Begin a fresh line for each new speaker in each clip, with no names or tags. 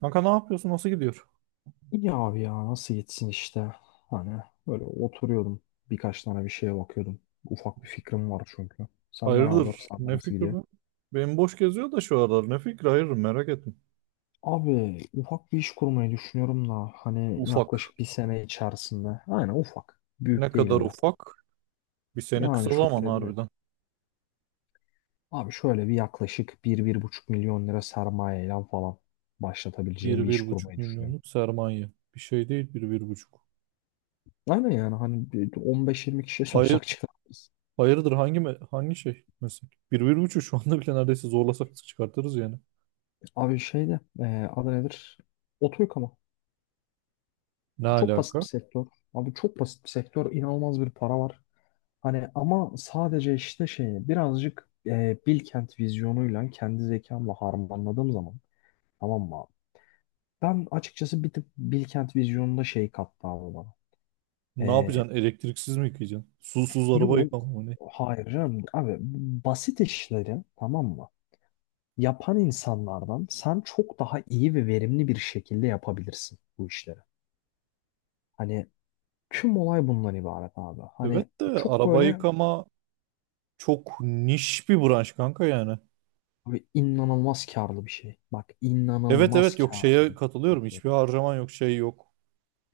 Kanka ne yapıyorsun? Nasıl gidiyor?
İyi abi ya nasıl yetsin işte. Hani böyle oturuyordum. Birkaç tane bir şeye bakıyordum. Ufak bir fikrim var çünkü. Senden ne haber?
Hayırdır?
Senden
Ne
nasıl
fikri
gidiyor?
bu? Benim boş geziyor da şu aralar. Ne fikri? Hayırdır merak ettim.
Abi ufak bir iş kurmayı düşünüyorum da hani
Ufak.
yaklaşık bir sene içerisinde. Aynen ufak.
Ne
Büyük değil
kadar
öyle.
ufak? Bir sene
Yani
kısa
şöyle
zaman
bir
harbiden.
abi şöyle bir yaklaşık 1-1,5 milyon lira sermayeyle falan başlatabileceğim
Bir,
bir iş
bir buçuk
kurmayı düşünüyorum.
milyonluk sermaye. Bir şey değil bir, bir buçuk.
Aynen yani hani bir 15-20 kişiye
Hayır,
sorsak çıkarız.
hayırdır hangi şey meslek? Bir, bir buçuk şu anda bile neredeyse zorlasak çıkartırız yani.
Abi şeyde adı nedir? Oto yıkama.
Ne
Çok basit bir
alaka?
sektör. Abi çok basit bir sektör. İnanılmaz bir para var. Hani ama sadece işte şeyi birazcık Bilkent vizyonuyla kendi zekamla harmanladığım zaman tamam mı abi? Ben açıkçası bir tık Bilkent vizyonunda şey kattı abi bana.
Ne
E,
yapacaksın? Elektriksiz mi yıkayacaksın? Susuz araba
yol
yıkama mı ne?
hayır canım abi basit işleri tamam mı? Yapan insanlardan sen çok daha iyi ve verimli bir şekilde yapabilirsin bu işleri. Hani tüm olay bundan ibaret abi.
Evet
Hani
de
çok
araba
böyle.
yıkama çok niş bir branş kanka yani.
Abi inanılmaz karlı bir şey. Bak
Evet,
inanılmaz
evet, yok,
karlı
şeye
bir
katılıyorum.
şey.
Hiçbir harcaman yok, şey yok.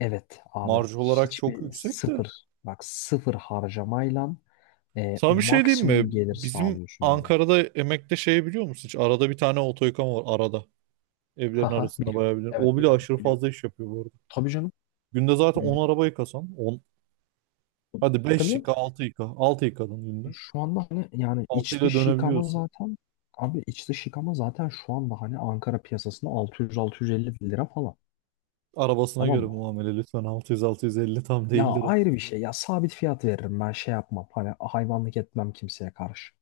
Evet abi
Marj olarak çok
hiçbir
yüksek de.
sıfır bak sıfır harcamayla
Sana bir şey diyeyim mi?
maksimum gelir
Bizim
sağlıyorsun abi.
Ankara'da emekte şey biliyor musun? Hiç arada bir tane oto yıkama var arada. Evlerin
Haha,
arasında
biliyorum.
bayağı bir. O
Evet
bile
biliyorum,
aşırı
biliyorum.
fazla iş yapıyor bu arada.
Tabii canım.
Günde zaten
Hmm.
10 araba yıkasan on. Hadi
Tabii
beş
canım.
yıka, altı yıka. Altı yıkadın günde.
Şu anda hani yani
Altı
iç
ile
dış yıkama
dönebiliyorsun.
zaten Abi iç dış yıkama zaten şu anda hani Ankara piyasasında 600-650 lira falan.
Arabasına
Tamam
göre
mı?
muamele lütfen, altı 600, 650 tam
Ya
değildir.
ayrı bir şey. Ya sabit fiyat veririm ben şey yapmam. Hani hayvanlık etmem kimseye karşı.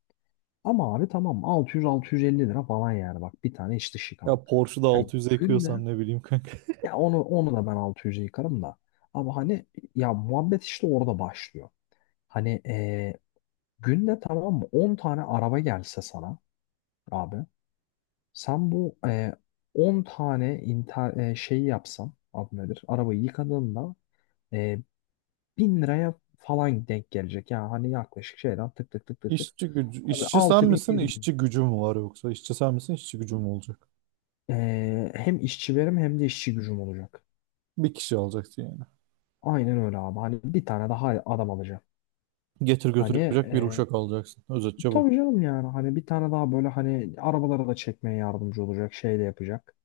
Ama abi tamam 600-650 lira falan yani bak bir tane iç dış
Ya
yıkama.
Porsche'da
Yani
600'e
günde
yıkıyorsan ne bileyim kanka.
ya onu da ben 600'e yıkarım da. Ama hani ya muhabbet işte orada başlıyor. Hani günde tamam mı 10 tane araba gelse sana abi sen bu 10 tane şeyi yapsan adı nedir? Arabayı yıkadığında eee 1000 liraya falan denk gelecek. Yani hani yaklaşık şeyden tık tık tık tık tık.
İşçi gücü,
Abi
işçi sen
6000
misin,
bin.
işçi gücü mü var yoksa? İşçi sen misin, işçi gücü mü olacak?
Hem işçi verim hem de işçi gücüm olacak.
Bir kişi alacaksın yani.
Aynen öyle abi. Hani bir tane daha adam alacağım.
Getir götür
Hani
yapacak bir
e,
uşak alacaksın. Özetçe bu.
tabii canım yani hani bir tane daha böyle hani arabalara da çekmeye yardımcı olacak şey de yapacak.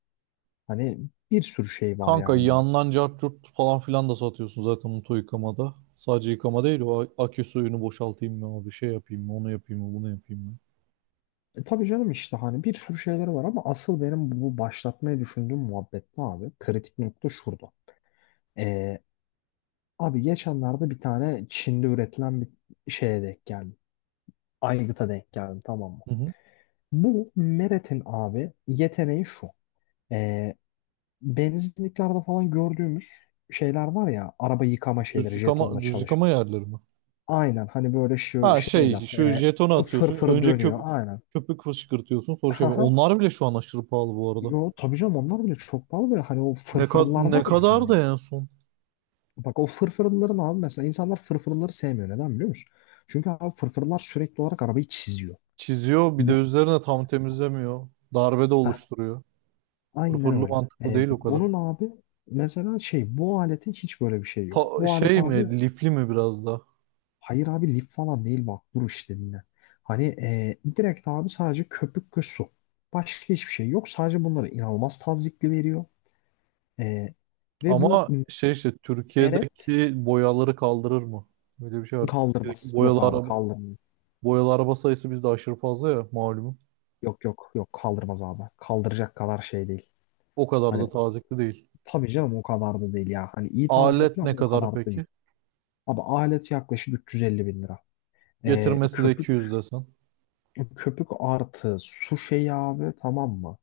Hani bir sürü şey var
Kanka
yani bunun.
yandan cart curt falan filan da satıyorsun zaten mutlu yıkamada. Sadece yıkama değil akü suyunu boşaltayım mı abi, şey yapayım mı, onu yapayım mı, bunu yapayım mı?
Tabii canım işte hani bir sürü şeyleri var ama asıl benim bu başlatmayı düşündüğüm muhabbette abi? Kritik nokta şurada. Ee, Abi geçenlerde bir tane Çin'de üretilen bir şeye denk geldim. Aygıta denk geldim tamam mı?
Hı hı.
Bu Meret'in abi yeteneği şu. Ee, Benzinliklerde falan gördüğümüz şeyler var ya araba yıkama
Düz
şeyleri jetonla
yıkama, düz
çalışan.
yıkama yerleri mi?
Aynen hani böyle şu
Ha
şeyler,
şey, şu jetonu atıyorsun
fırfırı
önce,
dönüyor aynen.
köpük fışkırtıyorsun, sonra şey
Haha.
yapıyorsun. Onlar bile şu an aşırı pahalı bu arada.
Yo tabii canım onlar bile çok pahalı ve hani o fırfırlar
Ne
var ya
kadar
hani.
da en son?
Bak o fırfırların abi mesela insanlar fırfırları sevmiyor, neden biliyor musun? Çünkü abi fırfırlar sürekli olarak arabayı çiziyor.
Çiziyor, bir
Bu,
de üzerine tam temizlemiyor. Darbe de
heh,
oluşturuyor.
aynen
Pırpırlı
öyle.
mantıklı
Ee,
değil o kadar.
Bunun abi mesela şey bu aletin hiç böyle bir şey yok. Bu alet
Şey
abi.
mi, lifli mi biraz da?
Hayır abi lif falan değil, bak dur işte dinle. Hani direkt abi sadece köpük ve su. Başka hiçbir şey yok. Sadece bunları inanılmaz tazyikli veriyor. E, Ve bu
Ama şey işte,
meret
Türkiye'deki boyaları kaldırır mı? Böyle bir şey var. Türkiye'deki
kaldırmaz.
boyalı
Yok abi
araba,
kaldırmıyor.
boyalı araba sayısı bizde aşırı fazla ya malum.
Yok, yok, yok, kaldırmaz abi. Kaldıracak kadar şey değil.
O kadar
Hani
da tazikli değil.
tabii canım o kadar da değil ya. Hani iyi tazyikli
Alet ne
ama o
kadar
kadar da değil.
peki?
Abi alet yaklaşık 350 bin lira. E,
Getirmesi de
köpük
200 desen.
Köpük artı su şeyi abi tamam mı?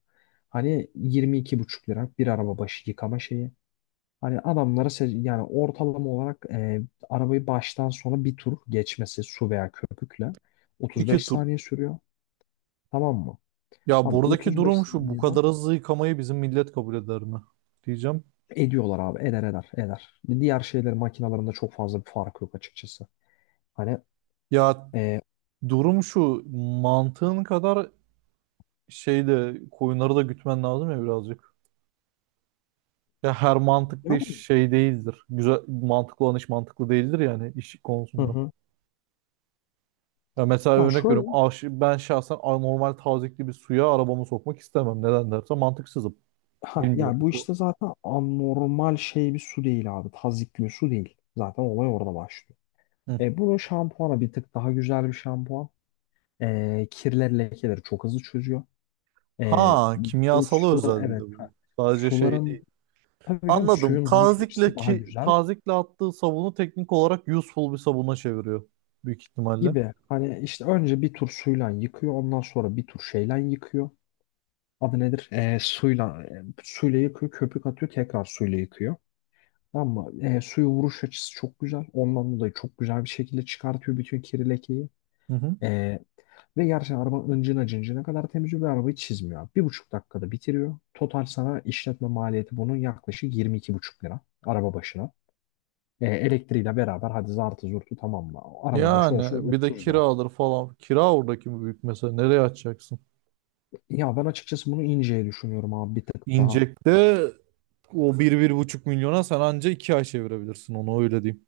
Hani yirmi iki buçuk lira bir araba başı yıkama şeyi. Hani adamlara yani ortalama olarak arabayı baştan sona bir tur geçmesi su veya köpükle
İki
35
tur.
saniye sürüyor. Tamam mı?
Ya
Abi
buradaki
35
durum şu, bu
saniyeden
kadar hızlı yıkamayı bizim millet kabul eder mi? Diyeceğim.
ediyorlar abi. Eder eder eder. Diğer şeyler makinalarında çok fazla bir fark yok açıkçası. Hani
Ya
e,
durum şu, mantığın kadar şey de, koyunları da gütmen lazım ya birazcık. Ya her mantıklı
ya,
iş şey değildir. Güzel mantıklı olan iş mantıklı değildir yani iş
hı
konusunda.
hı.
Ya mesela
Ya
örnek
şöyle
veriyorum. Ben şahsen normal tazyikli bir suya arabamı sokmak istemem. Neden derse, mantıksızım.
Ha,
Bilmiyorum.
ya bu
Bu-
işte zaten anormal şey bir su değil abi. Tazyikli bir su değil. Zaten olay orada başlıyor.
Hı.
Bunun şampuanı bir tık daha güzel bir şampuan. Kirler lekeleri çok hızlı çözüyor. E,
Ha,
Bu
kimyasalı
sular,
özel bir de
evet. Ha.
bu. Sadece şey
Suların
değil.
tabii canım
Anladım.
suyun duruş açısı
Tazikle
daha
ki,
güzel
tazikle attığı sabunu teknik olarak useful bir sabuna çeviriyor büyük ihtimalle.
gibi. Hani işte önce bir tur suyla yıkıyor. Ondan sonra bir tur şeyle yıkıyor. Adı nedir? Suyla yıkıyor. Köpük atıyor. Tekrar suyla yıkıyor. Ama suya vuruş açısı çok güzel. Ondan dolayı çok güzel bir şekilde çıkartıyor bütün kiri lekeyi.
Hı hı.
E, Ve gerçekten araba ıncına cıncına kadar temiz, bir arabayı çizmiyor abi. 1,5 dakikada bitiriyor. Total sana işletme maliyeti bunun yaklaşık 22,5 lira araba başına. Elektriğiyle beraber hadi zartı zurtu tamam mı? Araba başı olsun
Yani bir de
30 lira.
kira falan. Kira oradaki mi büyük mesela. Nereye açacaksın?
Ya ben açıkçası bunu inceye düşünüyorum abi bir tık daha.
İncek'te o bir 1,5 milyona sen anca 2 ay çevirebilirsin onu, öyle diyeyim.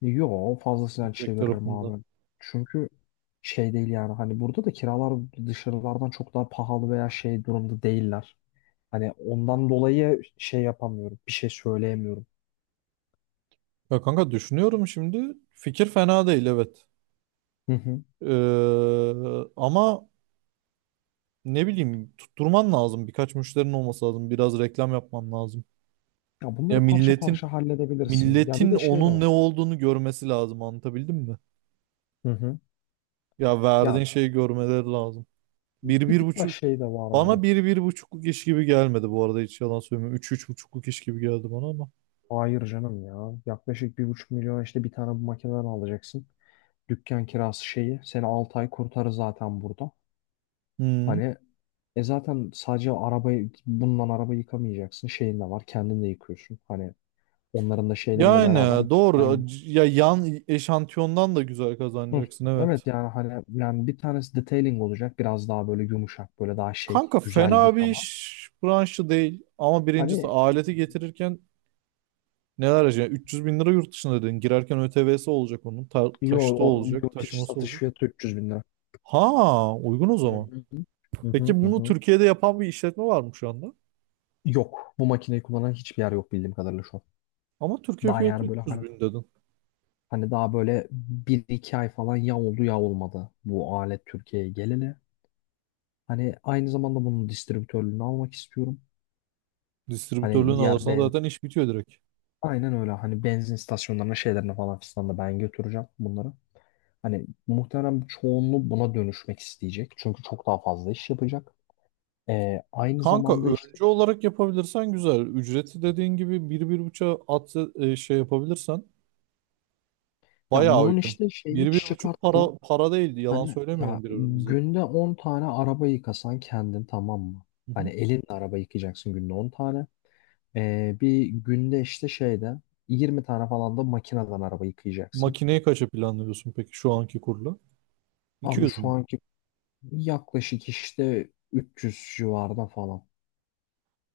Yo fazlasıyla
İncek
çeviririm
tarafında.
abi. Çünkü şey değil yani hani burada da kiralar dışarılardan çok daha pahalı veya şey durumda değiller. Hani ondan dolayı şey yapamıyorum. Bir şey söyleyemiyorum.
Ya kanka düşünüyorum şimdi. Fikir fena değil, evet.
Hı hı.
Ama ne bileyim, tutturman lazım. Birkaç müşterinin olması lazım. Biraz reklam yapman lazım.
Ya
Ya
bunları parça
milletin
parça halledebilirsin. Ya bir
milletin
de şey de
onun ne
var.
olduğunu görmesi lazım, anlatabildim mi?
Hı hı.
Ya
Ya
verdiğin şeyi görmeleri lazım. Bir
bir
bir
tık daha
buçuk.
şey de var bunun.
Bana bir, bir buçukluk iş gibi gelmedi bu arada, hiç yalan söylemiyorum. Üç, üç buçukluk iş gibi geldi bana ama.
Hayır canım ya. Yaklaşık 1,5 milyon işte bir tane bu makineden alacaksın. Dükkan kirası şeyi. Seni 6 ay kurtarır zaten burada.
Hı.
Hani zaten sadece arabayı bununla araba yıkamayacaksın. Şeyin de var. Kendin de yıkıyorsun. Hani onların da şeylerle beraber
Yani
yani
doğru. Ya yan eşantiyondan da güzel
hı,
kazanacaksın,
evet
evet.
yani hani yani bir tanesi detailing olacak. Biraz daha böyle yumuşak böyle daha şey
Kanka
güzel
fena bir
yıkama.
iş branşı değil. Ama birincisi
Hani
aleti getirirken neler harcayacaksın? 300 bin lira yurt dışına dedin. Girerken ÖTV'si olacak onun. Ta taşıtı olacak.
yurt içi
Taşıması
satış
olacak.
fiyatı 300 bin lira.
Ha, uygun o
Hı
zaman.
hı. Hı hı
Peki
hı.
bunu
Hı.
Türkiye'de yapan bir işletme var mı şu anda?
Yok. Bu makineyi kullanan hiçbir yer yok bildiğim kadarıyla şu an.
Ama Türkiye
Daha
fiyatı
yani böyle
300
hani
bin dedin.
hani daha böyle bir iki ay falan ya oldu ya olmadı bu alet Türkiye'ye geleli. Hani aynı zamanda bunun distribütörlüğünü almak istiyorum. Hani
Distribütörlüğünü
diğer
alırsan
ben
zaten iş bitiyor direkt.
Aynen öyle. Hani benzin istasyonlarına şeylerine falan filan da ben götüreceğim bunları. Hani muhtemelen çoğunluğu buna dönüşmek isteyecek. Çünkü çok daha fazla iş yapacak. Aynı
Kanka
zamanda işte
önce olarak yapabilirsen güzel. Ücreti dediğin gibi bir bir buçuğa at, şey yapabilirsen
ya
bayağı
bunun
uygun.
işte şeyini
Bir bir buçuk
çıkarttım.
para para değildi. Yalan
Hani ya
söylemeyelim birbirimize.
günde 10 tane araba yıkasan kendin tamam mı?
Hı hı.
Hani elinle araba yıkayacaksın günde 10 tane. Bir günde işte şeyde 20 tane falan da makineden araba yıkayacaksın.
Makineyi kaça planlıyorsun peki şu anki kurla? İki
Abi
yüz
şu
mü?
anki yaklaşık işte 300 civarında falan.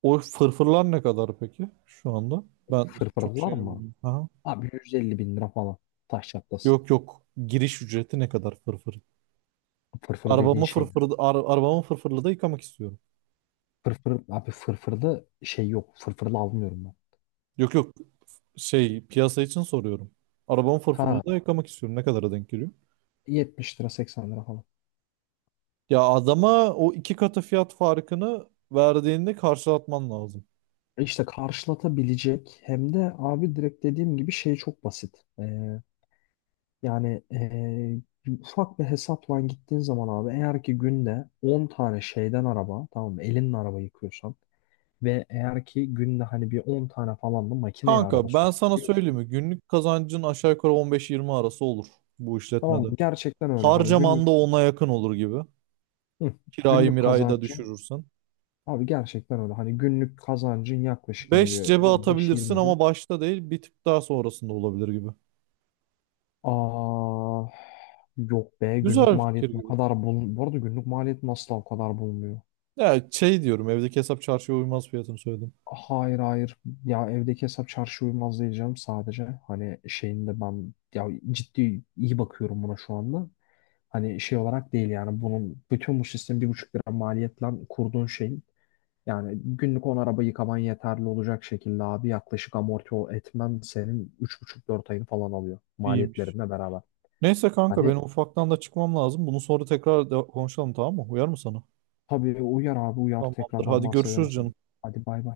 O fırfırlar ne kadar peki şu anda? Ben çok
Fırfırlar
şey
mı?
bilmiyorum. Aha.
Abi 150 bin lira falan. Taş çatlasın.
Yok yok. Giriş ücreti ne kadar fırfır?
Fırfır dediğin şey mi?
Arabamı fırfırlı da yıkamak istiyorum.
Fırfır, abi fırfırda şey yok. Fırfırlı almıyorum ben.
Yok yok. Şey, piyasa için soruyorum. Arabamı fırfırlı
Ha,
da yıkamak istiyorum. Ne kadara denk geliyor?
70 lira 80 lira falan.
Ya adama o iki katı fiyat farkını verdiğinde karşılatman lazım.
İşte karşılatabilecek hem de abi direkt dediğim gibi şey çok basit. Yani ufak bir hesapla gittiğin zaman abi eğer ki günde 10 tane şeyden araba tamam mı? Elinle araba yıkıyorsan ve eğer ki günde hani bir 10 tane falan da makineye araba
Kanka ben sana söyleyeyim
sokabiliyorsun.
mi? Günlük kazancın aşağı yukarı 15-20 arası olur bu
Tamam
işletmede.
mı? Gerçekten öyle hani
Harcaman da ona yakın olur gibi.
hı,
Kirayı
günlük
mirayı da
kazancın
düşürürsen.
abi gerçekten öyle hani günlük kazancın yaklaşık hani
5
bir
cebe atabilirsin
15-20 bin.
ama başta değil, bir tık daha sonrasında olabilir gibi.
Aa, Yok be, günlük
Güzel bir
maliyet
fikir
o
gibi.
kadar bul bu arada, günlük maliyet nasıl o kadar bulmuyor.
Ya şey diyorum, evdeki hesap çarşıya uymaz, fiyatını söyledim.
Hayır, hayır. Ya evdeki hesap çarşı uymaz diyeceğim sadece. Hani şeyinde ben ya ciddi iyi bakıyorum buna şu anda. Hani şey olarak değil yani bunun bütün bu sistemin 1,5 lira maliyetle kurduğun şeyin yani günlük 10 araba yıkaman yeterli olacak şekilde abi yaklaşık amorti etmen senin 3,5-4 ayını falan alıyor
İyiymiş.
maliyetlerine beraber.
Neyse kanka,
Hani
benim ufaktan da çıkmam lazım. Bunu sonra tekrar konuşalım, tamam mı? Uyar mı sana?
tabii uyar abi, uyar,
Tamamdır.
tekrardan
Hadi
bahsederim
görüşürüz
sana.
canım.
Hadi bay bay.